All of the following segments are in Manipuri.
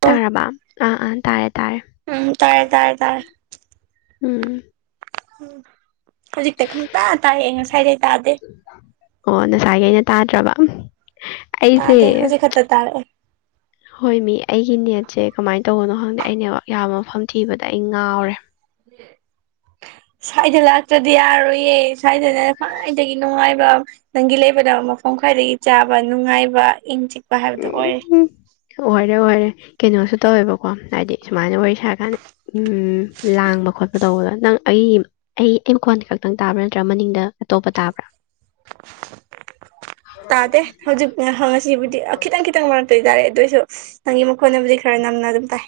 ꯑꯣ ꯇꯥꯔꯥꯔꯕ ꯑꯥ ꯑꯥ ꯇꯥꯔꯦ ꯇꯥꯔꯦ ꯇꯥꯏꯌꯦ ꯇꯥꯏꯌꯦꯦ ꯇꯥꯏꯌꯦ ꯎꯝ ꯎꯝ ꯍꯧꯖꯤꯛꯇꯤ ꯈꯪꯇꯥ ꯇꯥꯏ ꯑꯩ ꯉꯁꯥꯏꯗꯩ ꯇꯥꯗꯦ ꯑꯣ ꯉꯁꯥꯏꯒꯤ ꯑꯩꯅ ꯇꯥꯗ꯭ꯔꯕ ꯑꯩꯁꯦ ꯇꯥꯗꯦ ꯍꯧꯖꯤꯛ ꯈꯠꯇꯔ ꯇꯥꯔꯦ ꯍꯣꯏ ꯃꯤ ꯑꯩꯒꯤ ꯅꯦꯠꯁꯦ ꯀꯃꯥꯏꯅ ꯇꯧꯕꯅꯣ ꯈꯪꯗꯦ ꯑꯩꯅꯦ ꯌꯥꯝ ꯃꯐꯝ ꯊꯤꯕꯗ ꯑꯩ ꯉꯥꯎꯔꯦ ꯍ ꯁ꯭ꯋꯥꯏꯗ ꯂꯥꯛꯇ꯭ꯔꯗꯤ ꯌꯥꯔꯣꯏꯌꯦ ꯁ꯭ꯋꯥꯏꯗꯅꯦ ꯈ꯭ꯋꯥꯏꯗꯒꯤ ꯅꯨꯡꯉꯥꯏꯕ ꯅꯪꯒꯤ ꯂꯩꯕꯗ ꯃꯐꯝ ꯈ꯭ꯋꯥꯏꯗꯒꯤ ꯆꯥꯕ ꯅꯨꯡꯉꯥꯏꯕ ꯏꯪ ꯆꯤ ꯎꯝ ꯋꯥꯔꯦ ꯋꯥꯔꯦ ꯀꯩꯅꯣꯁꯨ ꯇꯧꯋꯦꯕꯀꯣ ꯍꯥꯏꯗꯤ ꯁꯨꯃꯥꯏꯅ ꯋꯥꯔꯤ ꯁꯥꯔꯀꯥꯟꯗ ꯂꯥꯡꯕ ꯈꯣꯠꯄ ꯇꯧꯕꯗꯣ ꯅꯪ ꯑꯩ ꯑꯩ ꯑꯩ ꯃꯈꯣꯟꯗ ꯈꯛꯇꯪ ꯇꯥꯕ꯭ꯔꯥ ꯅꯠꯇ꯭ꯔꯥ ꯃꯅꯤꯡꯗ ꯑꯇꯣꯞꯄ ꯇꯥꯕ꯭ꯔꯥ ꯇꯥꯗꯦ ꯍꯧꯖꯤꯛꯁꯤꯕꯨꯗꯤ ꯈꯤꯇꯪ ꯈꯤꯇꯪ ꯃꯔꯛꯇꯣꯏ ꯇꯥꯔꯦ ꯑꯗꯨꯑꯣꯏꯁꯨ ꯅꯪꯒꯤ ꯃꯈꯣꯟꯅꯕꯨꯗꯤ ꯈꯔ ꯅꯝꯅ ꯑꯗꯨꯝ ꯇꯥꯏ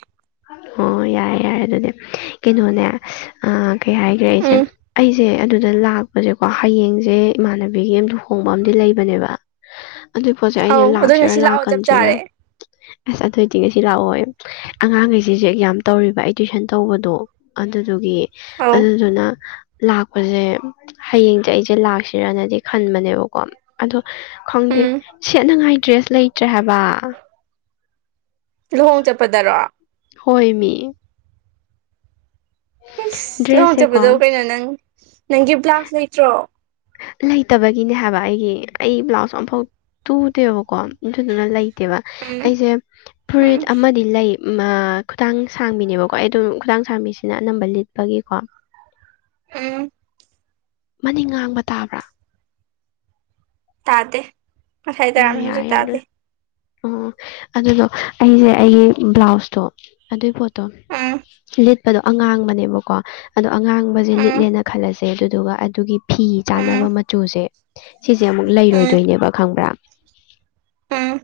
ꯍꯥꯏ ꯍꯥꯏꯔꯦ ꯑꯗꯨꯗꯤ ꯀꯩꯅꯣꯅꯦ ꯀꯩ ꯍꯥꯏꯈ꯭ꯔꯦ ꯑꯩꯁꯦ ꯎꯝ ꯑꯩꯁꯦ ꯑꯗꯨꯗ ꯂꯥꯛꯄꯁꯦ ꯀꯣ ꯍꯌꯦꯡꯁꯦ ꯏꯃꯥꯟꯅꯕꯤꯒꯤ ꯑ ꯂꯨꯍꯣꯡꯕ ꯑꯝ ꯂꯩꯕꯅꯦꯕ [inaudible] ꯑꯗꯨꯏ ꯄꯣꯠꯁꯦ ꯑꯩꯁꯦ ꯑꯧ ꯑꯗꯣ ꯂꯥꯛꯁꯤꯔꯥ ꯉꯁꯤ ꯂꯥꯛꯑꯣ ꯆꯞ ꯂꯥꯛꯀꯟꯁꯤꯔ ꯆꯥꯔꯦ ꯑꯁ ꯑꯗꯨꯏ ꯇꯤꯡꯁꯤ ꯂꯥꯛꯑꯣꯏ ꯑꯉꯥꯡꯈꯩꯁꯤꯁꯨ ꯑꯦꯛ ꯌꯥꯝ ꯇꯧꯔꯤꯕ ꯑꯩ ꯇꯨꯋꯏꯁꯟ ꯇꯧꯕꯗꯣ ꯑꯗꯨ ꯑꯗꯨꯒꯤ ꯑꯧ ꯑꯗꯨꯗꯨꯅ ꯂꯥꯛꯄꯁꯦ ꯍꯌꯦꯡꯁꯦ ꯑꯩꯁꯦ ꯂꯥꯛꯁꯤꯔꯅꯗꯤ ꯈꯟꯕꯅꯦ ꯣ ꯑꯣ ꯈꯪꯗꯦ ꯎꯝ ꯁꯦꯠꯅꯉꯥꯏ ꯗ꯭ꯔꯦꯁ ꯂꯩꯇ꯭ꯔꯦ ꯍꯥꯏꯕ ꯂꯨꯍꯣꯡ ꯆꯠꯄꯗꯔꯣ ꯍꯣꯏ ꯃꯤ ꯏꯁꯁ ꯗ꯭ꯔꯦꯁꯁꯦꯀꯣ ꯂꯧꯖꯕꯗꯣ ꯀꯩꯅꯣ ꯅꯪ ꯅꯪꯒꯤ ꯕ꯭ꯂꯥ ꯂꯩꯇ꯭ꯔꯣ ꯂꯩꯇꯕꯒꯤꯅꯦ ꯍꯥꯏꯕ ꯑꯩꯒꯤ ꯑꯩ ꯕ꯭ꯂꯥꯎꯁ ꯑꯃꯝꯐꯥꯎ ꯇꯨꯗꯦꯕꯀꯣ ꯏꯟꯊꯗꯨꯅ ꯂꯩꯇꯦꯕ ꯎꯝ ꯑꯩꯁꯦ ꯎꯝ ꯐꯨꯔꯤꯠ ꯑꯃꯗꯤ ꯂꯩ ꯈꯨꯇꯥꯡ ꯁꯥꯡꯕꯤꯅꯦꯕꯀꯣ ꯑꯩ ꯑꯗꯨꯝ ꯈꯨꯗꯥꯥꯡ ꯁꯥꯡꯕꯤꯁꯤꯅ ꯑꯅꯝꯕ ꯂꯤꯠꯄꯒꯤꯀꯣ ꯎꯝ ꯃꯅꯤꯡ ꯉꯥꯡꯕ ꯇꯥꯕ꯭ꯔꯥ ꯇꯗ ꯃ ꯊꯥꯏꯗꯔ ꯑꯣ ꯍꯧ ꯎꯆꯛ ꯌꯥꯔꯦ ꯇꯗ ꯌꯥꯔꯦ ꯑꯣ ꯑꯗꯨꯗꯣ ꯑꯩꯁꯦ ꯑꯩꯒꯤ ꯕ꯭ꯂꯥꯎꯁꯇꯣ ꯑꯗꯨꯏ ꯄꯣꯠꯇ ꯎꯝ ꯑ ꯂꯤꯠꯄꯗꯣ ꯑꯉꯥꯡꯕꯅꯦꯕꯀꯣ ꯑꯗꯣ ꯑꯉꯥꯡꯕꯁꯦ ꯎꯝ ꯂꯤꯠꯂꯦꯅ ꯈꯜꯂꯁꯦ ꯁꯦ ꯑꯗꯨꯗꯨꯒ ꯑꯗꯨꯒꯤ ꯐꯤ ꯎꯝ ꯆꯥꯅꯕ ꯃꯆꯨꯁꯦ ꯁꯤꯁꯦ ꯑꯃꯨꯛ ꯂꯩꯔꯣꯏꯗꯣꯏꯅꯦꯕ ꯈꯪꯕ꯭ꯔꯥ ꯑꯝ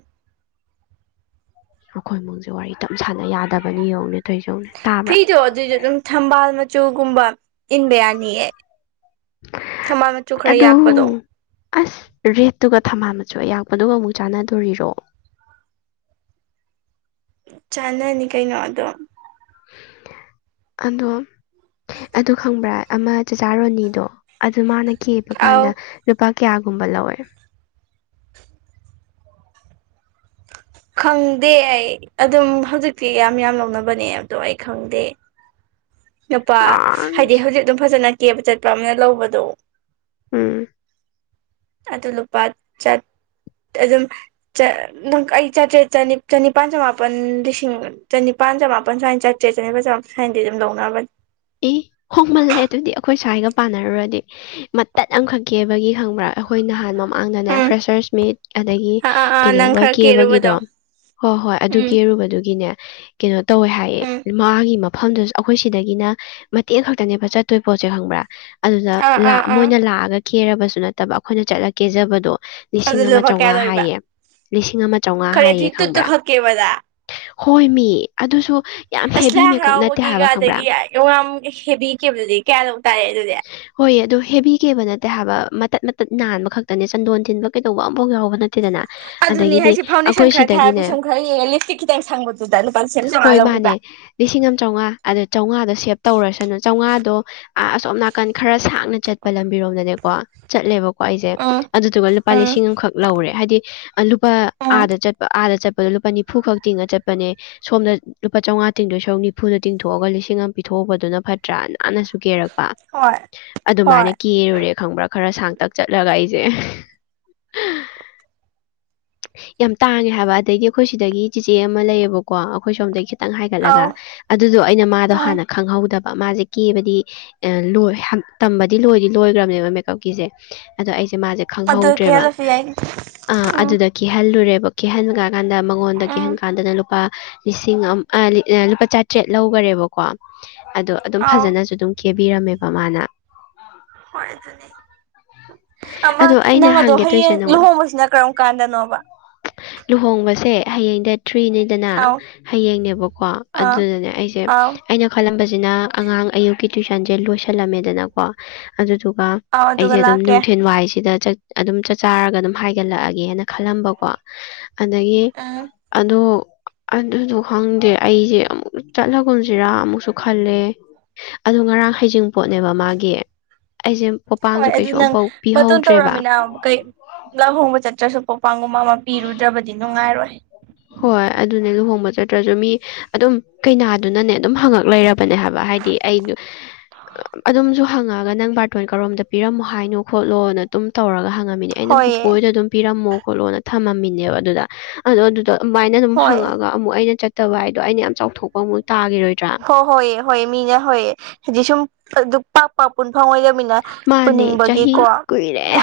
ꯑꯩꯈꯣꯏ ꯃꯑꯣꯡꯁꯦ ꯋꯥꯔꯤ ꯇꯞ ꯁꯥꯟꯅ ꯌꯥꯗꯕꯅꯤ ꯌꯦꯡꯧꯅꯦ ꯐꯤꯗꯣ ꯑꯗꯨꯏꯁꯨ ꯑꯗꯨꯝ ꯊꯝꯕꯥꯜ ꯃꯆꯨꯒꯨꯝꯕ ꯏꯟꯕ ꯌꯥꯅꯤꯌꯦ ꯊꯝꯕꯥꯜ ꯃꯆꯨ ꯈꯔ ꯑꯗꯨ ꯌꯥꯛꯄꯗꯣ ꯑꯁ ꯔꯦꯠꯇꯨꯒ ꯊꯝꯃꯜꯂꯁꯨ ꯑꯌꯥꯛꯄꯗꯨꯒ ꯑꯃꯨꯛ ꯆꯥꯟꯅꯗꯣꯔꯤꯔꯣ [unintelligible] ꯆꯥꯟꯅꯅꯤ ꯀꯩꯅꯣ ꯑꯗꯣ ꯑꯗꯣ ꯑꯗꯨ ꯈꯪꯕ꯭ꯔꯥ ꯑꯃ ꯆꯆꯥꯔꯣꯅꯤꯗꯣ ꯑꯗꯨ ꯃꯥꯅ ꯀꯦꯕ ꯑꯥꯎ ꯀꯥꯟꯗ ꯂꯨꯄꯥ ꯀꯌꯥꯒꯨꯝꯕ ꯂꯧꯋꯦ ꯈꯪꯗꯦ ꯑꯩ ꯑꯗꯨꯝ ꯍꯧꯖꯤꯛꯇꯤ ꯌꯥꯝ ꯌꯥꯝ ꯂꯧꯅꯕꯅꯦ ꯑꯗꯣ ꯑꯩ ꯈꯪꯗꯦ ꯅꯨꯄꯥ ꯑꯁ ꯍꯥꯏꯗꯤ ꯍꯧꯖꯤꯛ ꯑꯗꯨꯝ ꯐꯖꯅ ꯀꯦꯕ ꯆꯠꯄ ꯑꯃꯅ ꯂꯧꯕꯗꯣ ꯎꯝ ꯑꯗꯨ ꯂꯨꯄꯥ ꯆꯠ ꯑ ꯑꯗꯨꯝ ꯆ ꯑ ꯆ ꯆ ꯆꯅꯤ ꯆꯅꯤ ꯄꯥꯟ ꯆ ꯃꯥꯄꯟ ꯆꯅꯤ ꯄ ꯄꯥꯟꯖꯃ ꯃꯥꯄ ꯁꯨꯏꯅ ꯆꯅꯤꯄꯟꯖꯃ ꯃꯥꯟ ꯁ꯭ꯥꯏꯟꯗꯤ ꯑꯗꯨꯝ ꯂꯧꯅꯕꯅꯤ ꯏ ꯍꯣꯡꯃꯜꯂꯦ ꯑꯗꯨꯗꯤ ꯑꯩꯈꯣꯏ ꯁ꯭ꯋꯥꯏꯒ ꯄꯥꯟꯅꯔꯨꯔꯗꯤ ꯃꯇꯠ ꯑꯃꯈꯛꯀꯤꯦꯕꯒꯤ ꯊꯪꯕ꯭ꯔꯥ ꯑꯩꯈꯣꯏ ꯅꯍꯥꯟ ꯃꯃꯥꯡꯗꯅꯦ ꯎꯝ ꯐ꯭ꯔꯦꯁꯔꯁ ꯃꯤꯠ ꯑꯗꯒꯤ ꯑꯥ ꯑꯥ ꯑꯥ ꯅꯪ ꯀꯩꯅꯣꯒ ꯈꯔ ꯀꯦꯔꯨꯕꯗꯣ ꯀꯦꯕꯒꯤꯗꯣ ꯍꯣꯏ ꯍꯣꯏ ꯑꯗꯨꯒꯤ ꯎꯝ ꯑꯔꯨꯕꯗꯨꯒꯤꯅꯦ ꯀꯩꯅꯣ ꯇꯧꯋꯦ ꯍꯥꯏꯌꯦ ꯎꯝ ꯃꯥꯒꯤ ꯃꯐꯝꯗꯨꯁꯨ ꯑꯩꯈꯣꯏ ꯁꯤꯗꯒꯤꯅ ꯃꯇꯦꯛ ꯈꯛꯇꯅꯦꯕ ꯆꯠꯇꯣꯏ ꯄꯣꯠꯁꯦ ꯈꯪꯕ꯭ꯔꯥ ꯑꯗꯨꯗ ꯑꯥ ꯑꯥ ꯑꯥ ꯃꯣꯏꯅ ꯂꯥꯛꯑꯒ ꯀꯦꯔꯕꯁꯨ ꯅꯠꯇꯕ ꯑꯩꯈꯣꯏꯅ ꯆꯠꯂ ꯀꯦꯖꯕꯗꯣ ꯑꯗꯨ ꯂꯤꯁꯤꯡ ꯑꯃ ꯂꯨꯄꯥ ꯀꯌꯥ ꯆꯥꯝꯉꯥ ꯂꯧꯔꯤꯕ ꯍꯥꯏꯌꯦ ꯂꯤꯁꯤꯡ ꯑꯃ ꯆꯥꯝꯉꯥ ꯈꯔ ꯍꯥꯏꯌꯦ ꯑꯗꯨꯏ ꯇꯨꯠꯇꯨ ꯈꯪꯕ꯭ꯔꯥ ꯈꯛ ꯀꯦꯕꯗ ꯍꯣꯏ ꯃꯤ ꯑꯗꯨꯁꯨ ꯌꯥꯝ ꯑꯁ ꯂꯥꯏ ꯍꯦꯚꯤ ꯃꯦꯀꯞ ꯅꯠꯇꯦ ꯍꯔꯥꯎꯕꯒꯤꯒ ꯍꯥꯏꯕ ꯈꯪꯕ꯭ꯔꯥ ꯑꯗꯒꯤ ꯌꯥꯝ ꯍꯦꯕꯤꯈꯤꯕꯗꯨꯗꯤ ꯀꯌꯥꯅꯣ ꯍꯣꯏ ꯑꯗꯣ ꯍꯦꯕꯤ ꯀꯦꯕ ꯅꯠꯇꯦ ꯍꯥꯏꯕ ꯇꯠ ꯃꯇꯠ ꯅꯥꯟꯕ ꯈꯛꯇꯅꯦ ꯆꯟꯗꯣꯟ ꯊꯤꯟꯕ ꯀꯩꯗꯧꯕ ꯑ ꯑꯃꯐꯥꯎ ꯌꯥꯎꯕ ꯅꯠꯇ ꯗꯅ ꯑꯗꯨꯅꯤ ꯑꯗꯒꯤꯗꯤ ꯍꯥꯏꯁꯦ ꯐꯥꯎꯟꯗꯦꯁꯟ ꯑꯩꯈꯣꯏ ꯈꯔ ꯊꯥꯔ ꯁꯤꯗꯒꯤꯅꯦ ꯄꯤꯁꯨꯝ ꯈꯔ ꯌꯦꯡꯉ ꯂꯤꯞꯁꯇꯤꯛ ꯈꯤꯇꯪ ꯁꯪꯕꯗꯨꯗ ꯂꯨꯄꯥ ꯂꯤꯁꯤꯡ ꯑꯃ ꯍꯣꯏ ꯆꯥꯝꯃꯉꯥ ꯅꯦ ꯂꯧꯔꯤꯕ ꯂꯤꯁꯤꯡ ꯑꯃ ꯆꯥꯝꯃꯉꯥ ꯑꯗꯨꯗ ꯆꯥꯝꯃꯉꯥꯗꯣ ꯁꯦꯞ ꯇꯧꯔꯁꯅꯨ ꯆꯥꯝꯃꯉꯥꯗꯣ ꯑ ꯑꯁꯣꯝ ꯅꯥꯀꯟ ꯈꯔ ꯁꯥꯥꯡ ꯊꯥꯛꯅ ꯆꯠꯄ ꯂꯝꯕꯤꯔꯣꯝꯗꯅꯦꯀꯣ ꯆꯠꯂꯦꯕꯀꯣ ꯑꯩꯁꯦ ꯎꯝ ꯑꯗꯨꯗꯨꯒ ꯂꯨꯄꯥ ꯎꯝ ꯂꯤꯁꯤꯡ ꯑꯃꯈꯛ ꯂꯧꯔꯦ ꯍꯥꯏꯗꯤ ꯂꯨꯄꯥ ꯎꯝ ꯑꯥꯗ ꯆꯠꯄ ꯑꯥꯗ ꯆꯠꯄ ꯣ ꯂꯨꯄꯥ ꯅꯤꯐꯨꯈꯛ ꯇꯤꯡꯉ ꯆꯠꯄꯅꯦ ꯁꯣꯝ ꯂꯨꯄꯥ ꯆꯥꯝꯃꯉꯥ ꯇꯤꯡꯗꯣꯏ ꯁꯛ ꯅꯤꯐꯨꯅ ꯇꯤꯡꯊꯣꯛꯑꯒ ꯂꯤꯁꯤꯡ ꯑꯃ ꯄꯤꯊꯣꯛ ꯍꯧꯕꯗꯨꯅ ꯐꯠꯇ꯭ꯔꯥ ꯅꯥꯟꯅꯁꯨ ꯀꯦꯔꯛꯄ ꯍꯣꯏ ꯍꯣꯏ ꯑꯗꯨꯃꯥꯏꯅ ꯀꯦꯔꯨꯔꯦ ꯈꯪꯕ꯭ꯔꯥ ꯈꯔ ꯁꯥꯡꯇꯛ ꯆꯠꯂꯒ ꯑꯩꯁꯦ ꯌꯥꯝ ꯇꯥꯡꯉꯦ ꯍꯥꯏꯕ ꯑꯗꯩꯗꯤ ꯑꯩꯈꯣꯏ ꯁꯤꯗꯒꯤ ꯆꯦꯆꯦ ꯑꯃ ꯂꯩꯌꯦꯕꯀꯣ ꯑꯩꯈꯣꯏ ꯁꯣꯝꯗꯗꯒꯤ ꯈꯤ ꯈꯤꯇꯪ ꯍꯥꯏꯒꯠꯂꯒ ꯑꯧ ꯑꯗꯨꯗꯣ ꯑꯩꯅ ꯃꯥꯗꯣ ꯎꯝ ꯍꯥꯟꯅ ꯈꯪꯍꯧꯗꯕ ꯃꯥꯁꯦ ꯀꯦꯕꯗꯤ ꯂꯣꯏ ꯇꯝꯕꯗꯤ ꯂꯣꯏꯗꯤ ꯂꯣꯏꯈ꯭ꯔꯕꯅꯦꯕ ꯃꯦꯀꯞꯀꯤꯁꯦ ꯑꯗꯣ ꯑꯩꯁꯦ ꯃꯥꯁꯦ ꯑꯗꯨ ꯈꯪꯍꯧꯗ꯭ꯔꯦꯕ ꯀꯦꯍꯜꯂꯁꯨ ꯌꯥꯏ ꯑ ꯎꯝ ꯑꯗꯨꯗ ꯀꯤꯍꯜꯂꯨꯔꯦꯕ ꯀꯤꯍꯟ ꯀ ꯀꯥꯟꯗ ꯃꯉꯣꯟꯗ ꯀꯦꯍꯟ ꯎꯝ ꯀꯥꯟꯗꯅ ꯂꯨꯄꯥ ꯂꯤꯁꯤꯡ ꯂꯨꯄꯥ ꯆꯥꯇ꯭ꯔꯦꯠ ꯂꯧꯈꯔꯦꯕꯀꯣ ꯑꯗꯣ ꯑꯗꯨꯝ ꯑꯥꯎ ꯐꯖꯅꯁꯨ ꯑꯗꯨꯝ ꯈꯦꯕꯤꯔꯝꯃꯦꯕ ꯃꯥꯅ ꯍꯣꯏ ꯑꯗꯨꯅꯤ ꯑꯃ ꯑꯗꯣ ꯑꯩꯅ ꯅꯪ ꯑꯗꯣ ꯍꯪꯒꯦ ꯇꯧꯔꯤꯁꯦ ꯍꯌꯦꯡ ꯅꯉꯣꯟ ꯂꯨꯍꯣꯡꯕꯁꯤꯅ ꯀꯔꯝ ꯀꯥꯟꯗꯅꯣꯕ ꯂꯨꯍꯣꯡꯕꯁꯦ ꯍꯌꯦꯡꯗ ꯊ꯭ꯔꯤꯅꯤꯗꯅ ꯑꯥꯎ ꯍꯌꯦꯡꯅꯦꯕꯀꯣ ꯑꯥ ꯑꯗꯨꯗꯅꯦ ꯑꯩꯁꯦ ꯑꯥꯎ ꯑꯩꯅ ꯈꯜꯂꯝꯕꯁꯦ ꯁꯤꯅ ꯑꯉꯥꯡ ꯑꯌꯨꯛꯀꯤ ꯇ꯭ꯋꯏꯁꯟꯁꯦ ꯂꯣꯏꯁꯜꯂꯝꯃꯦꯗꯅꯀꯣ ꯑꯗꯨꯗꯨ ꯑꯥꯎ ꯑꯗꯨꯒꯒꯂꯀꯦ ꯍꯥꯏꯁꯤꯗ ꯑꯗꯨꯝ ꯆꯥꯛ ꯆꯥꯔꯒ ꯑꯗꯨꯝ ꯍꯥꯏꯒꯠꯂꯛꯑꯒꯦꯅ ꯈꯜꯂꯝꯕꯀꯣ ꯑꯗꯒꯤ ꯎꯝ ꯑꯗꯣ ꯑꯗꯨꯗꯣ ꯈꯪꯗꯦ ꯑꯩꯁꯦ ꯑꯃꯨꯛ ꯆꯠꯂꯒꯨꯝꯁꯤꯔꯥ ꯑꯃꯨꯛꯁꯨ ꯈꯜꯂꯦ ꯑꯗꯣ ꯉꯔꯥꯡ ꯍꯩꯖꯤꯡꯄꯣꯠꯅꯦꯕ ꯃꯥꯒꯤ ꯑꯩꯁꯦ ꯄꯄꯥꯡꯁꯨ ꯀꯩꯁꯨ ꯑꯃꯝꯐꯧ ꯃꯇꯨꯡ ꯇꯧꯔꯛꯃꯤꯅ ꯀꯩ ꯂꯍꯣꯡꯕ ꯆꯠꯇ꯭ꯔꯁꯨꯣꯛ ꯄꯥꯡꯒꯨꯝ ꯑꯃ ꯄꯤꯔꯨꯗ꯭ꯔꯕꯗꯤ ꯅꯨꯡꯉꯥꯏꯔꯣꯏ ꯅꯠꯇ꯭ꯔꯁꯨ ꯃꯤ ꯑꯗꯨꯝ ꯀꯩꯅꯥꯗꯨꯅꯅꯦ ꯑꯗꯨꯝ ꯍꯪꯉꯛ ꯂꯩꯔꯕꯅꯦ ꯍꯥꯏꯕ ꯍꯥꯏꯗꯤ ꯑꯩꯗ ꯑꯗꯨꯝꯁꯨ ꯍꯪꯉꯒ ꯅꯪ ꯕꯥꯔꯇꯣꯟ ꯀꯔꯣꯝꯗ ꯄꯤꯔꯝꯃꯣ ꯍꯥꯏꯅꯣ ꯈꯣꯠꯂꯣꯅ ꯑꯗꯨꯝ ꯇꯧꯔꯒ ꯍꯪꯉ ꯑꯩꯅ ꯕꯨ ꯍꯣꯏꯌꯦ ꯄꯤꯝꯃ ꯈꯂꯣ ꯊꯝꯝꯃꯤꯅꯦꯕ ꯑꯗꯨ ꯑꯗꯣ ꯑꯗꯨꯃꯥꯏꯅ ꯑꯗꯨꯝ ꯍꯣꯏ ꯍꯪꯉꯒ ꯑꯃꯨꯛ ꯑꯩꯅ ꯆꯠꯇꯕ ꯍꯥꯏꯗꯣ ꯑꯩꯅ ꯌꯥꯝ ꯆꯥꯎꯊꯣꯛꯄ ꯑꯃꯨꯛ ꯇꯥꯈꯤꯔꯣꯏꯗ꯭ꯔꯥ ꯍ ꯍꯣꯏꯌꯦ ꯍꯣꯏꯌꯦ ꯃꯤꯅ ꯍꯌꯦ ꯁꯗꯨ ꯄꯄ ꯐꯪꯉꯣꯏꯗꯃꯤꯅ ꯃꯥꯅꯦ ꯆꯍꯤ ꯄꯨꯅꯤꯡꯕꯒꯤꯀꯣ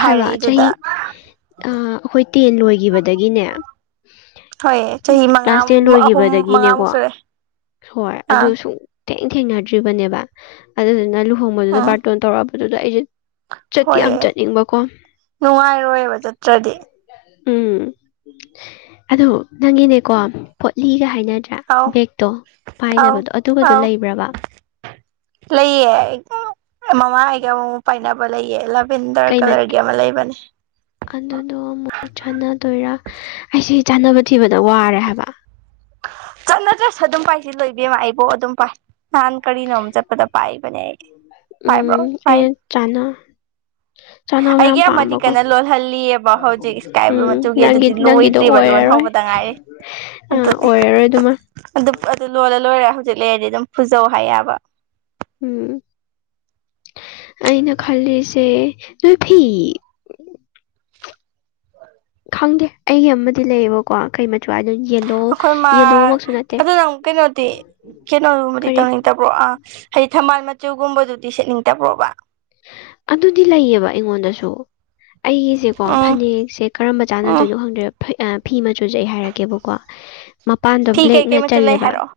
ꯍꯥꯏꯔꯛꯏꯗꯨꯗ ꯑ ꯑꯩꯈꯣꯏ ꯇꯦꯟ ꯂꯣꯏꯈꯤꯕꯗꯒꯤꯅꯦ ꯍꯣꯏ ꯆꯍꯤ ꯃꯉꯥ ꯀ꯭ꯂꯥꯁ ꯇꯦꯟ ꯑꯍꯨꯝ ꯂꯣꯏꯈꯤꯕꯗꯒꯤꯅꯦꯀꯣ ꯃꯉꯥꯃꯨꯛ ꯁꯨꯔꯦ ꯍꯣꯏ ꯑꯥ ꯑꯗꯨ ꯁꯨꯝ ꯊꯦꯡ ꯊꯦꯡꯅꯗ꯭ꯔꯤꯕꯅꯦꯕ ꯑꯗꯨꯗꯨꯅ ꯂꯨꯍꯣꯡꯕꯗꯨꯗ ꯑꯥ ꯕꯥꯔꯇꯣꯟ ꯇꯧꯔꯛꯑꯕꯗꯨꯗ ꯑꯩꯁꯦ ꯆꯠꯇꯤ ꯌꯥꯝ ꯍꯣꯏꯌꯦ ꯆꯠꯅꯤꯡꯕꯀꯣ ꯅꯨꯡꯉꯥꯏꯔꯣꯏꯕ ꯆꯠꯇ꯭ꯔꯗꯤ ꯎꯝ ꯑꯗꯣ ꯅꯪꯒꯤꯅꯦꯀꯣ ꯄꯣꯠꯂꯤꯒ ꯍꯥꯏꯅꯗ꯭ꯔꯥ ꯑꯥꯎ ꯕꯦꯛꯇꯣ ꯑꯥꯎ ꯄꯥꯏꯅꯕꯗꯣ ꯑꯗꯨꯒꯗꯣ ꯑꯥꯎ ꯂꯩꯕ꯭ꯔꯕ ꯂꯩꯌꯦ ꯃꯃꯥ ꯌꯥ ꯑꯃꯨꯛ ꯄꯥꯏꯅꯕ ꯂꯩꯌꯦ ꯂꯦꯚꯦꯟꯗꯔ ꯀꯩ ꯃꯆꯨ ꯀꯂꯔꯒꯤ ꯑꯃ ꯂꯩꯕꯅꯦ ꯑꯗꯨꯗꯣ ꯑꯃꯨꯛ ꯆꯥꯟꯅꯗꯣꯏꯔꯥ ꯑꯩꯁ ꯆꯥꯅꯕ ꯊꯤꯕꯗ ꯋꯥꯔꯦ ꯍꯥꯏꯕ ꯆꯠꯅꯗ꯭ꯔꯁꯨ ꯑꯗꯨꯝ ꯄꯥꯏꯁꯤ ꯂꯣꯏꯕꯤꯝꯃ ꯑꯩꯕꯣ ꯑꯗꯨꯝ ꯄꯥꯏ ꯅꯍꯥꯟ ꯀꯔꯤꯅꯣꯛ ꯆꯠꯄꯗ ꯄꯥꯏꯕꯅꯦ ꯑꯩ ꯄꯥꯏꯕ꯭ꯔꯣ ꯎꯝ ꯆꯅꯕ ꯌꯥꯝ ꯑꯩꯒꯤ ꯑꯃꯗꯤ ꯄꯥꯝꯕꯀꯣ ꯀꯟꯅ ꯂꯣꯜꯍꯜꯂꯤꯑꯕ ꯍꯧꯖꯤꯛ ꯏꯁꯀꯥꯏ ꯕ꯭ꯂꯨ ꯎꯝ ꯃꯆꯨꯒꯤ ꯅꯪꯒꯤ ꯑꯗꯨꯗꯤ ꯅꯪꯒꯤꯗꯣ ꯂꯣꯏꯗ꯭ꯔꯤꯕ ꯂꯣꯟ ꯑꯣꯏꯔꯔꯣꯏ ꯍꯧꯕꯗ ꯉꯥꯏꯔꯤ ꯑ ꯑꯗꯨꯅꯦ ꯑꯣꯏꯔꯔꯣꯏ ꯑꯗꯨꯃ ꯑꯗꯨ ꯑꯗꯨ ꯂꯣꯜꯂ ꯂꯣꯏꯔꯦ ꯍꯧꯖꯤꯛ ꯂꯩꯔꯗꯤ ꯑꯗꯨꯝ ꯐꯖꯧ ꯍꯥꯏꯌꯦꯕ ꯎꯝ ꯑꯩꯅ ꯈꯜꯂꯤꯁꯦ ꯅꯣꯏ ꯐꯤ ꯈꯪꯗꯦ ꯑꯩꯒꯤ ꯑꯃꯗꯤ ꯂꯩꯌꯦꯕꯀꯣ ꯀꯩ ꯃꯆꯨ ꯍꯥꯏꯗꯣ ꯌꯦꯜꯂꯣ ꯑꯩꯈꯣꯏ ꯃꯥ ꯑꯗꯨꯅꯨꯛ ꯀꯩꯅꯣꯗꯤ ꯀꯩꯅꯣꯃꯗꯤ ꯀꯔꯤ ꯇꯧꯅꯤꯡꯗꯕ꯭ꯔꯣ ꯑꯥ ꯍꯥꯏꯗꯤ ꯊꯝꯕꯥꯜ ꯆꯨꯒꯨꯝꯕ ꯖꯣꯇꯁꯠꯅꯤꯡꯇꯕ꯭ꯔꯣꯕ ꯑꯗꯨꯗꯤ ꯂꯩꯌꯦꯕ ꯑꯩꯉꯣꯟꯗꯁꯨ ꯑꯩꯒꯤꯁꯦꯀꯣ ꯎꯝ ꯐꯅꯦꯛꯁꯦ ꯀꯔꯝꯕ ꯎꯝ ꯆꯥꯟꯅꯗꯣꯏꯅꯣ ꯈꯪꯗ꯭ꯔꯦ ꯐꯤ ꯃ ꯆꯨꯖꯩ ꯍꯥꯏꯔꯛꯒꯦꯕꯀꯣ ꯃꯄꯥꯟꯗꯣ ꯐꯤ ꯕ꯭ꯂꯦꯛꯅ ꯀꯩꯀꯩ ꯃꯆꯨ ꯂꯩ ꯆꯜꯂꯦꯕ ꯍꯥꯏꯔꯛꯑꯣ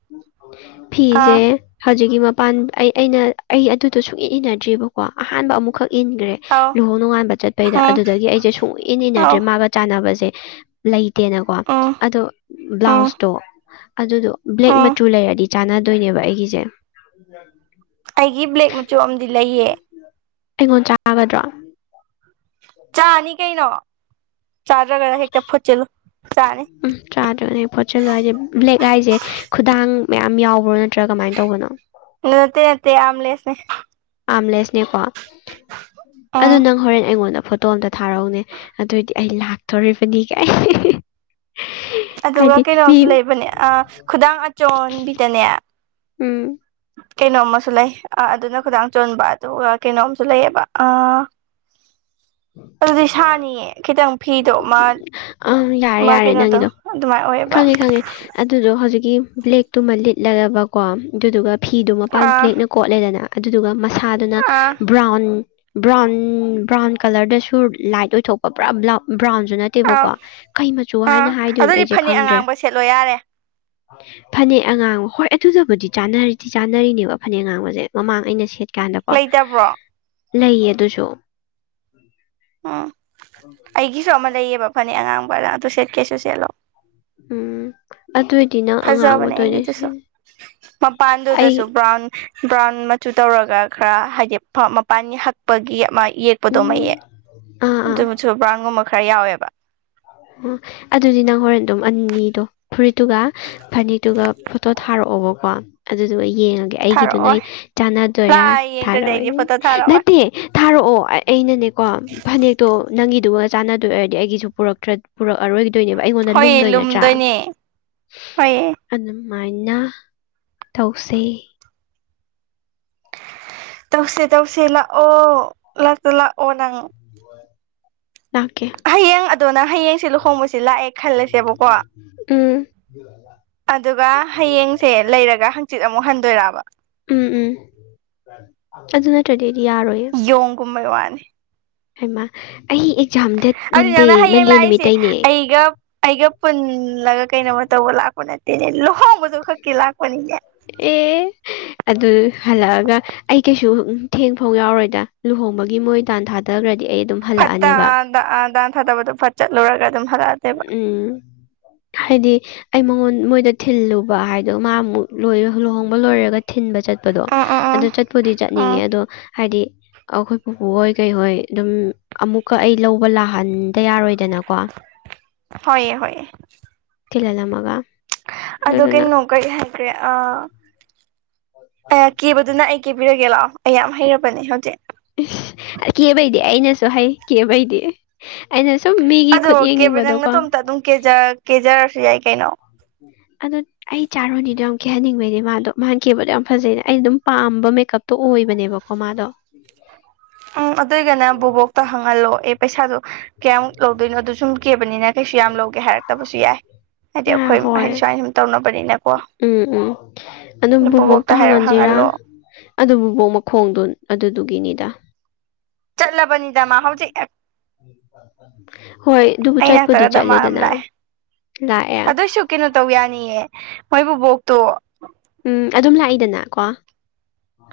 ꯐꯤꯖꯦ ꯑꯥ ꯍꯧꯖꯤꯛꯀꯤ ꯃꯥ ꯥꯟ ꯑꯩ ꯑꯩꯅ ꯑꯩ ꯑꯗꯨꯗꯣ ꯁꯨꯛꯌꯦꯠ ꯏꯅꯗ꯭ꯔꯤꯕꯀꯣ ꯑꯍꯥꯟꯕ ꯑꯃꯨꯛꯈꯛ ꯏꯟꯈ꯭ꯔꯦ ꯑꯧ ꯂꯨꯍꯣꯡ ꯅꯣꯛꯉꯥꯟꯕ ꯆꯠꯄꯩꯗ ꯎꯝ ꯑꯗꯨꯗꯒꯤ ꯑꯩꯁꯦ ꯁꯨꯛ ꯏꯟ ꯑꯧ ꯏꯟꯅꯗ꯭ꯔꯦ ꯃꯥꯒ ꯆꯥꯟꯅꯕꯁꯦ ꯂꯩꯇꯦꯅꯀꯣ ꯎꯝ ꯑꯗꯣ ꯎꯝ ꯕ꯭ꯂꯥꯎꯁꯇꯣ ꯑꯗꯨꯗꯣ ꯕ꯭ꯂꯦꯛ ꯎꯝ ꯃꯆꯨ ꯂꯩꯔꯗꯤ ꯆꯥꯟꯅꯗꯣꯏꯅꯦꯕ ꯑꯩꯒꯤꯁꯦ ꯑꯩꯒꯤ ꯕ꯭ꯂꯦꯛ ꯃꯆꯨ ꯑꯃꯗꯤ ꯂꯩꯌꯦ ꯑꯩꯉꯣꯟ ꯆꯥꯒꯗ꯭ꯔꯣ ꯆꯥꯅꯤ ꯀꯩꯅꯣ ꯍꯥꯏ ꯐꯣꯆꯜꯂꯣ ꯎꯝ ꯆꯥꯗ꯭ꯔꯅꯦ ꯐꯣꯠꯆꯜꯂꯣ ꯍꯥꯏꯁꯦ ꯕ꯭ꯂꯦꯛ ꯍꯥꯏꯁꯦ ꯈꯨꯗꯥꯡ ꯃꯌꯥꯝ ꯌꯥꯎꯕ ꯅꯠꯇ ꯅꯠꯇ ꯑꯝ ꯂꯦꯁꯅꯦ ꯑꯥꯝꯂꯦꯁꯅꯦꯀꯣ ꯑꯗꯨ ꯎꯝ ꯅꯪ ꯍꯣꯔꯦꯟ ꯑꯩꯉꯣꯟꯗ ꯐꯣꯇꯣ ꯑꯝꯇ ꯊꯥꯔꯛꯎꯅꯦ ꯑꯗꯨꯑꯣꯏꯗꯤ ꯑꯩ ꯂꯥꯛꯇꯣꯔꯤꯕꯅꯤ ꯀꯩ ꯑꯗꯨꯒ ꯀꯩꯅꯣꯝꯁꯨ ꯂꯩꯕꯅꯦ ꯑ ꯈꯨꯗꯥꯡ ꯑꯆꯣꯟꯕꯤꯗꯅꯦ ꯎꯝ ꯀꯩꯅꯣꯝꯃꯨ ꯂꯩ ꯑ ꯑꯗꯨꯅ ꯈꯨꯗꯥꯡ ꯆꯣꯟꯕ ꯑꯗꯨꯒ ꯀꯩꯅꯣꯝꯁꯨ ꯂꯩꯌꯦꯕ ꯑꯥ [unintelligible] ꯑꯗꯨꯗꯤ ꯁꯥꯅꯤꯌꯦ ꯈꯤꯇꯪ ꯐꯤꯗꯣ ꯃꯥ ꯑꯪ ꯃꯥ ꯀꯩꯅꯣꯗꯣ ꯑꯗꯨꯃꯥꯏꯅ ꯑꯣꯏꯌꯦꯕ ꯈꯉꯦ ꯑꯗꯨꯗꯣ ꯍꯧꯖꯤꯛ ꯕ꯭ꯂꯦꯛꯇꯨ ꯂꯤꯠꯂꯕꯀꯣ ꯑꯗꯨꯗꯨꯒ ꯐꯤꯗꯨ ꯃꯄꯥꯟ ꯑꯥ ꯕ꯭ꯂꯦꯛꯅ ꯀꯣꯠꯂꯦꯗꯅ ꯑꯗꯨꯗꯨ ꯁꯥꯗꯨꯅ ꯑꯥ ꯕ꯭ꯔꯥꯎꯟ ꯕ꯭ꯔꯥꯎꯟ ꯕ꯭ꯔꯥꯎꯟ ꯀꯂꯔꯗꯁꯨ ꯂꯥꯏꯠ ꯑꯣꯏꯊꯣꯛꯄ ꯄꯨꯔꯥ ꯕ꯭ꯔꯥꯎꯟ ꯑꯥꯎ ꯅꯠꯇꯦꯕꯀꯣ ꯀꯩ ꯃꯆꯨ ꯑꯥ ꯍꯥꯏꯅ ꯍꯥꯏꯗꯣꯏꯅꯣ ꯑꯗꯨꯗꯤ ꯑꯩꯁꯦ ꯐꯅꯦꯛ ꯈꯪꯗ꯭ꯔꯦ ꯑꯉꯥꯡꯕ ꯁꯦꯠꯂꯣ ꯌꯥꯔꯦ ꯐꯅꯦꯛ ꯑꯉꯥꯡꯕ ꯍꯣꯏ ꯑꯗꯨꯗꯕꯨꯗꯤ ꯆꯥꯅꯔꯗꯤ ꯆꯥꯅꯔꯤꯅꯦꯕ ꯐꯅꯦꯛ ꯑꯉꯥꯡꯕꯁꯦ ꯃꯃꯥꯡ ꯑꯩꯅ ꯁꯦꯠꯀꯦ ꯀꯌꯥꯗꯅꯕꯣ ꯂꯩꯇꯕ꯭ꯔꯣ ꯂꯩꯌꯦ ꯑꯗꯨꯁꯨ ꯎꯝ ꯑꯩꯒꯤꯁꯨ ꯑꯃ ꯂꯩꯌꯦꯕ ꯐꯅꯦꯛ ꯑꯉꯥꯡꯕꯔ ꯑꯗꯨ ꯁꯦꯠꯀꯦꯁꯨ ꯁꯦꯠꯂꯣ ꯎꯝ ꯑꯗꯨꯑꯣꯏꯗꯤ ꯅꯪ ꯐꯖꯕꯅꯦ ꯑꯉꯥꯡꯕꯗ ꯑꯣꯏꯅ ꯑꯩꯒꯤꯗꯨꯁꯨ ꯁꯤꯖꯤꯟꯅ ꯑꯩ ꯃꯄꯥꯟꯗꯨꯗꯁꯨ ꯕ꯭ꯔꯥꯎꯟ ꯕ꯭ꯔꯥꯎꯟ ꯃꯆꯨ ꯇꯧꯔꯒ ꯈꯔ ꯍꯥꯏꯗꯤ ꯃꯄꯥꯟꯒꯤ ꯍꯛꯄꯒꯤ ꯑꯃ ꯌꯦꯛꯄꯗꯣ ꯎꯝ ꯃꯩꯑ ꯑꯥ ꯃꯆꯨ ꯃꯆꯨ ꯕ꯭ꯔꯥꯡꯒꯨꯝꯕ ꯈꯔ ꯌꯥꯎꯋꯦꯕ ꯑꯣ ꯑꯗꯨꯗꯤ ꯅꯪ ꯍꯣꯔꯦꯟ ꯑꯗꯨꯝ ꯑꯅꯤꯗꯣ ꯐꯨꯔꯤꯠꯇꯨꯒ ꯐꯅꯤꯠꯇꯨꯒ ꯐꯣꯇꯣ ꯊ ꯊꯥꯔꯛꯑꯣꯕꯀꯣ ꯑꯗꯨꯗ ꯑꯩ ꯌꯦꯡꯉꯒꯦ ꯑꯩꯒꯤꯗꯨ ꯅ ꯊꯥꯔꯛꯑꯣ ꯑꯩ ꯆꯥꯟꯅꯗꯣꯏꯔꯥ ꯂꯥꯛꯑ ꯌꯦꯡꯗ꯭ꯔꯗꯤ ꯑꯩꯗꯤ ꯊꯥꯔꯛꯑꯣꯏꯅꯦ ꯐꯣꯇꯣ ꯊꯥꯔꯛꯑꯣꯏ ꯅꯠꯇꯦ ꯊꯥꯔꯛꯑꯣ ꯑꯩꯅꯅꯦꯀꯣ ꯐꯅꯦꯛꯇꯣ ꯅꯪꯒꯤꯗꯨꯒ ꯆꯥꯟꯅꯗꯣꯏ ꯑꯣꯏꯔꯗꯤ ꯑꯩꯒꯤꯁꯨꯔ꯭ꯔ ꯄꯨꯛ ꯑꯔꯣꯏꯗꯣꯏꯅꯦꯕ ꯑꯩꯉꯣꯟꯗ ꯍꯣꯏ ꯂꯨꯝꯗꯣꯏ ꯅꯠꯇ꯭ꯔꯥ ꯂꯨꯝꯗꯣꯏꯅꯦ ꯍꯣꯏ ꯑꯗꯨꯝ ꯁꯨꯃꯥꯏꯅ ꯇꯧꯁꯩ ꯇꯧꯁ ꯇꯧꯁꯤꯦ ꯂꯥꯛꯑꯣ ꯂꯥꯛꯇꯣ ꯂꯥꯛꯑꯣ ꯅꯪ [unintelligible] ꯍꯌꯦꯡ ꯑꯗꯨꯗꯣꯅ ꯍꯌꯦꯡꯁ ꯂꯨꯍꯣꯡꯕꯁꯤ ꯂꯥꯛꯑꯦ ꯈꯜꯂꯁꯦꯕꯀꯣ ꯎꯝ ꯑꯗꯨꯒ ꯍꯌꯦꯡꯁꯦ ꯂꯩꯔꯒ ꯍꯪꯆꯤꯠ ꯑꯃꯨꯛ ꯍꯟꯗꯣꯏꯔꯕ ꯎꯝ ꯎꯝ ꯑꯗꯨ ꯅꯠꯇꯗꯤ ꯌꯣꯡꯒꯨꯝꯕ ꯋꯥꯅꯤ ꯍꯃ ꯌꯥꯝꯖꯝꯗꯦꯠ ꯑꯗꯨꯗꯤ ꯅꯪꯅ ꯍꯌꯦꯡ ꯂꯥꯛꯏꯁꯦ ꯑꯩꯒ ꯑꯩꯒ ꯄꯨꯜꯂꯒ ꯀꯩꯅꯣꯝꯃ ꯇꯧꯕ ꯂꯥꯛꯄ ꯀꯠꯇꯦꯅꯦꯅꯣ ꯑꯦ ꯑꯗꯨ ꯍꯜꯂꯛꯑꯒ ꯑꯩ ꯀꯩꯁꯨ ꯊꯦꯡ ꯐꯥꯎ ꯌꯥꯎꯔꯣꯏꯗ ꯂꯨꯍꯣꯡꯕꯒꯤ ꯃꯣꯏ ꯟ ꯊꯥꯗꯈ꯭ꯔꯗꯤ ꯑꯩ ꯑꯗꯨꯝ ꯐꯠꯇ ꯍꯜꯂꯛꯑꯅꯦꯕ ꯑ ꯗꯥꯟ ꯊꯥꯗꯕꯗꯣ ꯐꯠ ꯆꯠꯂꯨꯔꯒ ꯑꯗꯨꯝ ꯍꯂꯑ ꯎꯝ ꯍꯥꯏꯗꯤ ꯑꯩ ꯃꯉꯣꯟ ꯃꯣꯏꯗ ꯊꯤꯜꯂꯨꯕ ꯍꯥꯏꯗꯣ ꯃꯥ ꯑꯃꯨꯛ ꯂꯣꯏ ꯂꯨꯍꯣꯡꯕ ꯂꯣꯏꯔꯒ ꯊꯤꯟꯕ ꯆꯠꯄꯗꯣ ꯎꯝ ꯎꯝ ꯎꯝ ꯑꯗ ꯆꯠꯄꯨꯗꯤ ꯎꯝ ꯆꯠꯅꯤꯡꯉꯦ ꯑꯗꯣ ꯍꯥꯏꯗꯤ ꯑꯩꯈꯣꯏ ꯄꯨꯄꯨ ꯍꯣꯏ ꯀꯩꯍꯣꯏ ꯑꯗꯨꯝ ꯑꯃꯨꯛꯀ ꯑꯩ ꯂꯧꯕ ꯂꯥꯛ ꯐꯍꯟꯗ ꯌꯥꯔꯣꯏꯗꯅꯀꯣ ꯍꯣꯏꯑ ꯍꯣꯏꯌꯦ ꯊꯤꯂꯂ ꯃꯒ ꯑꯗꯣ ꯀꯩꯅꯩꯅꯣ ꯀꯔꯤ ꯍꯥꯏꯈ꯭ꯔꯦ ꯑ ꯀꯤꯕꯗꯨ ꯅꯪ ꯑꯩ ꯀꯦꯕꯤꯔꯒꯦ ꯂꯥꯛꯑꯣ ꯑꯩ ꯌꯥꯝ ꯍꯩꯔꯕꯅꯦ ꯍꯧꯖꯤꯛ ꯀꯦꯕꯩꯗꯤ ꯑꯩꯅꯁꯨ ꯍꯩ ꯀꯦꯕꯩꯗꯤ ꯑꯩꯅ ꯁꯨꯝ ꯃꯤꯒꯤ ꯑꯗꯣ ꯈꯨꯠ ꯀꯦꯕꯖꯪ ꯌꯦꯡꯅꯤꯡꯕꯗꯣꯀꯣ ꯅꯇꯣꯝꯇ ꯑꯗꯨꯝ ꯀꯦꯖꯔꯁꯨ ꯌꯥꯏ ꯀꯩꯅꯣ ꯑꯗ ꯑꯩ ꯆꯥꯔꯣꯅꯤꯗꯣ ꯌꯥꯝ ꯈꯦꯍꯟꯅꯤꯡꯕꯩꯅꯦ ꯃꯥꯗꯣ ꯃꯥꯥꯟ ꯀꯦꯕꯗꯣ ꯌꯥꯝ ꯐꯖꯩꯅꯦ ꯑꯩꯅ ꯑꯗꯨꯝ ꯄꯥꯝꯕ ꯀꯞꯇꯣ ꯑꯣꯏꯕꯅꯦꯕꯀꯣ ꯃꯥꯗꯣ ꯎꯝ ꯑꯗꯨꯏꯒꯅ ꯕꯣꯕꯣꯛꯇ ꯍꯪꯍꯜꯂꯣ ꯑꯦ ꯄꯩꯁꯥꯗꯣ ꯀꯌꯥꯃꯨꯛ ꯂꯧꯗꯣꯏꯅꯣ ꯑꯗꯨ ꯁꯨꯝ ꯀꯦꯕꯅꯤꯅ ꯀꯩꯁꯨ ꯌꯥꯝ ꯂꯧꯒꯦ ꯍꯥꯏꯔꯛꯇꯕꯁꯨ ꯌꯥꯏ ꯍꯥꯏꯗꯤ ꯑ ꯑꯩꯈꯣꯏ ꯍꯥꯏꯗꯤ ꯍꯣꯏ ꯁꯨꯃꯥꯏꯅ ꯁꯨꯝ ꯇꯧꯅꯕꯅꯤꯅ ꯎꯝ ꯎꯝ ꯑꯗꯨꯝ ꯕꯕꯣꯛꯇꯣ ꯕꯣꯕꯣꯛꯇ ꯍꯥꯏꯔꯞ ꯍꯥꯡꯍꯟꯁꯤꯔꯥ ꯍꯪꯍꯜꯂꯣ ꯑꯗꯨ ꯕꯕꯣꯛ ꯃꯈꯣꯡꯗꯣ ꯑꯗꯨꯗꯨꯒꯤꯅꯤꯗ ꯆꯠꯂꯕꯅꯤꯗꯃ ꯍꯧꯥꯎꯗꯤ ꯍꯣꯏ ꯕꯨꯨꯆꯠꯄꯗꯤ ꯆꯠꯂꯦꯗꯅ ꯂꯥꯛꯑꯦ ꯑꯗꯨꯁꯨ ꯀꯩꯅꯣ ꯇꯧ ꯌꯥꯅꯤꯑ ꯃꯣꯏꯕꯨꯕꯣꯛꯇꯣ [inaudible] ꯅꯪ ꯈꯔ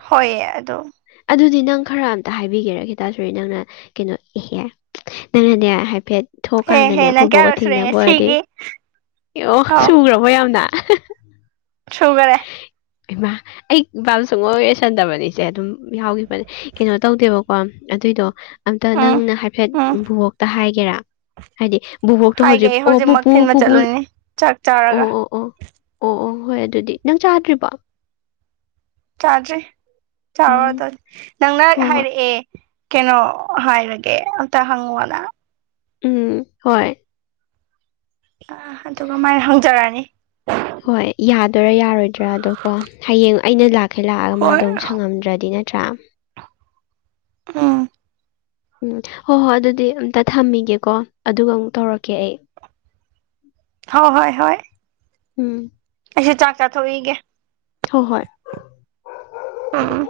ꯍꯣꯏꯌꯦ ꯑꯗꯨ ꯑꯝꯇ ꯍꯥꯏꯕꯤꯒꯦꯔꯒꯈꯤ ꯇꯁꯨꯔꯤ ꯅꯪꯅ ꯀꯩꯅꯣ ꯏꯍꯦ ꯅꯪꯅꯅꯦ ꯍꯥꯏꯐꯦꯠ ꯍꯦ ꯊꯣꯛꯀꯥꯟꯗꯅꯦ ꯍꯦ ꯅꯪ ꯑꯩꯈꯣꯏꯕꯣꯛꯒ ꯀꯌꯥꯔꯛ ꯁꯨꯔꯦ ꯊꯦꯡꯅꯕ ꯑꯣꯏꯔꯗꯤ ꯉꯁꯤꯒꯤ ꯑꯦ ꯑꯣ ꯁꯨꯈ꯭ꯔꯕꯣ ꯌꯥꯝꯅ [unintelligible] ꯁꯨꯒꯔꯦ ꯏꯃꯥ ꯑꯩ ꯏꯄꯥꯕꯨ ꯁꯨꯡꯉꯣꯏꯔꯁꯟꯗꯕꯅꯤꯁꯦ ꯑꯗꯨꯝ ꯌꯥꯎꯈꯤꯕꯅꯦ ꯀꯩꯅꯣ ꯇꯧꯗꯦꯕ ꯀ ꯑꯗꯨꯏꯗꯣ ꯑꯝꯇ ꯎꯝ ꯅꯪꯅ ꯍꯥꯏꯐꯦꯠ ꯎꯝ ꯕꯕꯣꯛꯇ ꯍꯥꯏꯒꯦꯔꯥ ꯍꯥꯏꯗꯤ ꯕꯨꯕꯣꯛꯛꯇꯣ ꯍꯥꯏꯒꯦ ꯍꯖꯤꯕ ꯑꯩ ꯑꯣ ꯍꯧꯖꯤꯛꯃꯛ ꯄꯄꯨ ꯊꯤꯟꯕ ꯄꯄꯨ ꯆꯠꯂꯨꯅꯤ ꯆꯥꯛ ꯑꯣ ꯆꯥꯔꯒ ꯑꯣ ꯑꯣ ꯑꯣ ꯑꯣ ꯍꯣꯏ ꯑꯗꯨꯗꯤ ꯅꯪ ꯆꯥꯗ꯭ꯔꯤꯕꯣ ꯆꯥꯗ꯭ꯔꯤ ꯆꯥꯔ ꯎꯝ ꯅꯪꯅ ꯍꯣꯏ ꯍꯣꯏ ꯍꯥꯏꯔꯛꯑꯦ ꯀꯩꯅꯣ ꯍꯥꯏꯔꯒꯦ ꯑꯝꯇ ꯍꯪꯉꯨꯅ ꯎꯝ ꯍꯣꯏ ꯑ ꯑꯗꯨꯒꯃꯥꯏꯅ ꯍꯪꯖꯔꯅꯤ ꯍꯣꯏ ꯌꯥꯗꯣꯏꯔꯥ ꯌꯥꯔꯣꯏꯗ꯭ꯔꯥ ꯑꯗꯣ ꯀꯣ ꯍꯌꯦꯡ ꯑꯩꯅ ꯂꯥꯛ ꯃꯈꯡꯈꯩ ꯂꯥꯛꯑꯒ ꯍꯣꯏ ꯃꯥꯗꯣ ꯁꯪꯉꯝꯗ꯭ꯔꯗꯤ ꯅꯠꯇ꯭ꯔꯥ ꯎꯝ ꯎꯝ ꯍꯣꯏ ꯍꯣꯏ ꯑꯗꯨꯗꯤ ꯑꯝꯇ ꯊꯝꯃꯤꯒꯦꯀꯣ ꯑꯗꯨꯒ ꯑꯃꯨꯛ ꯇꯧꯔꯛꯀꯦ ꯑꯩ ꯍ ꯍꯣꯏ ꯍꯣꯏ ꯎꯝ ꯑꯩꯁꯨ ꯆꯥꯛ ꯆꯥꯊꯣꯛꯏꯒꯦ ꯍ ꯍꯣꯏ ꯎꯝ ꯎꯝ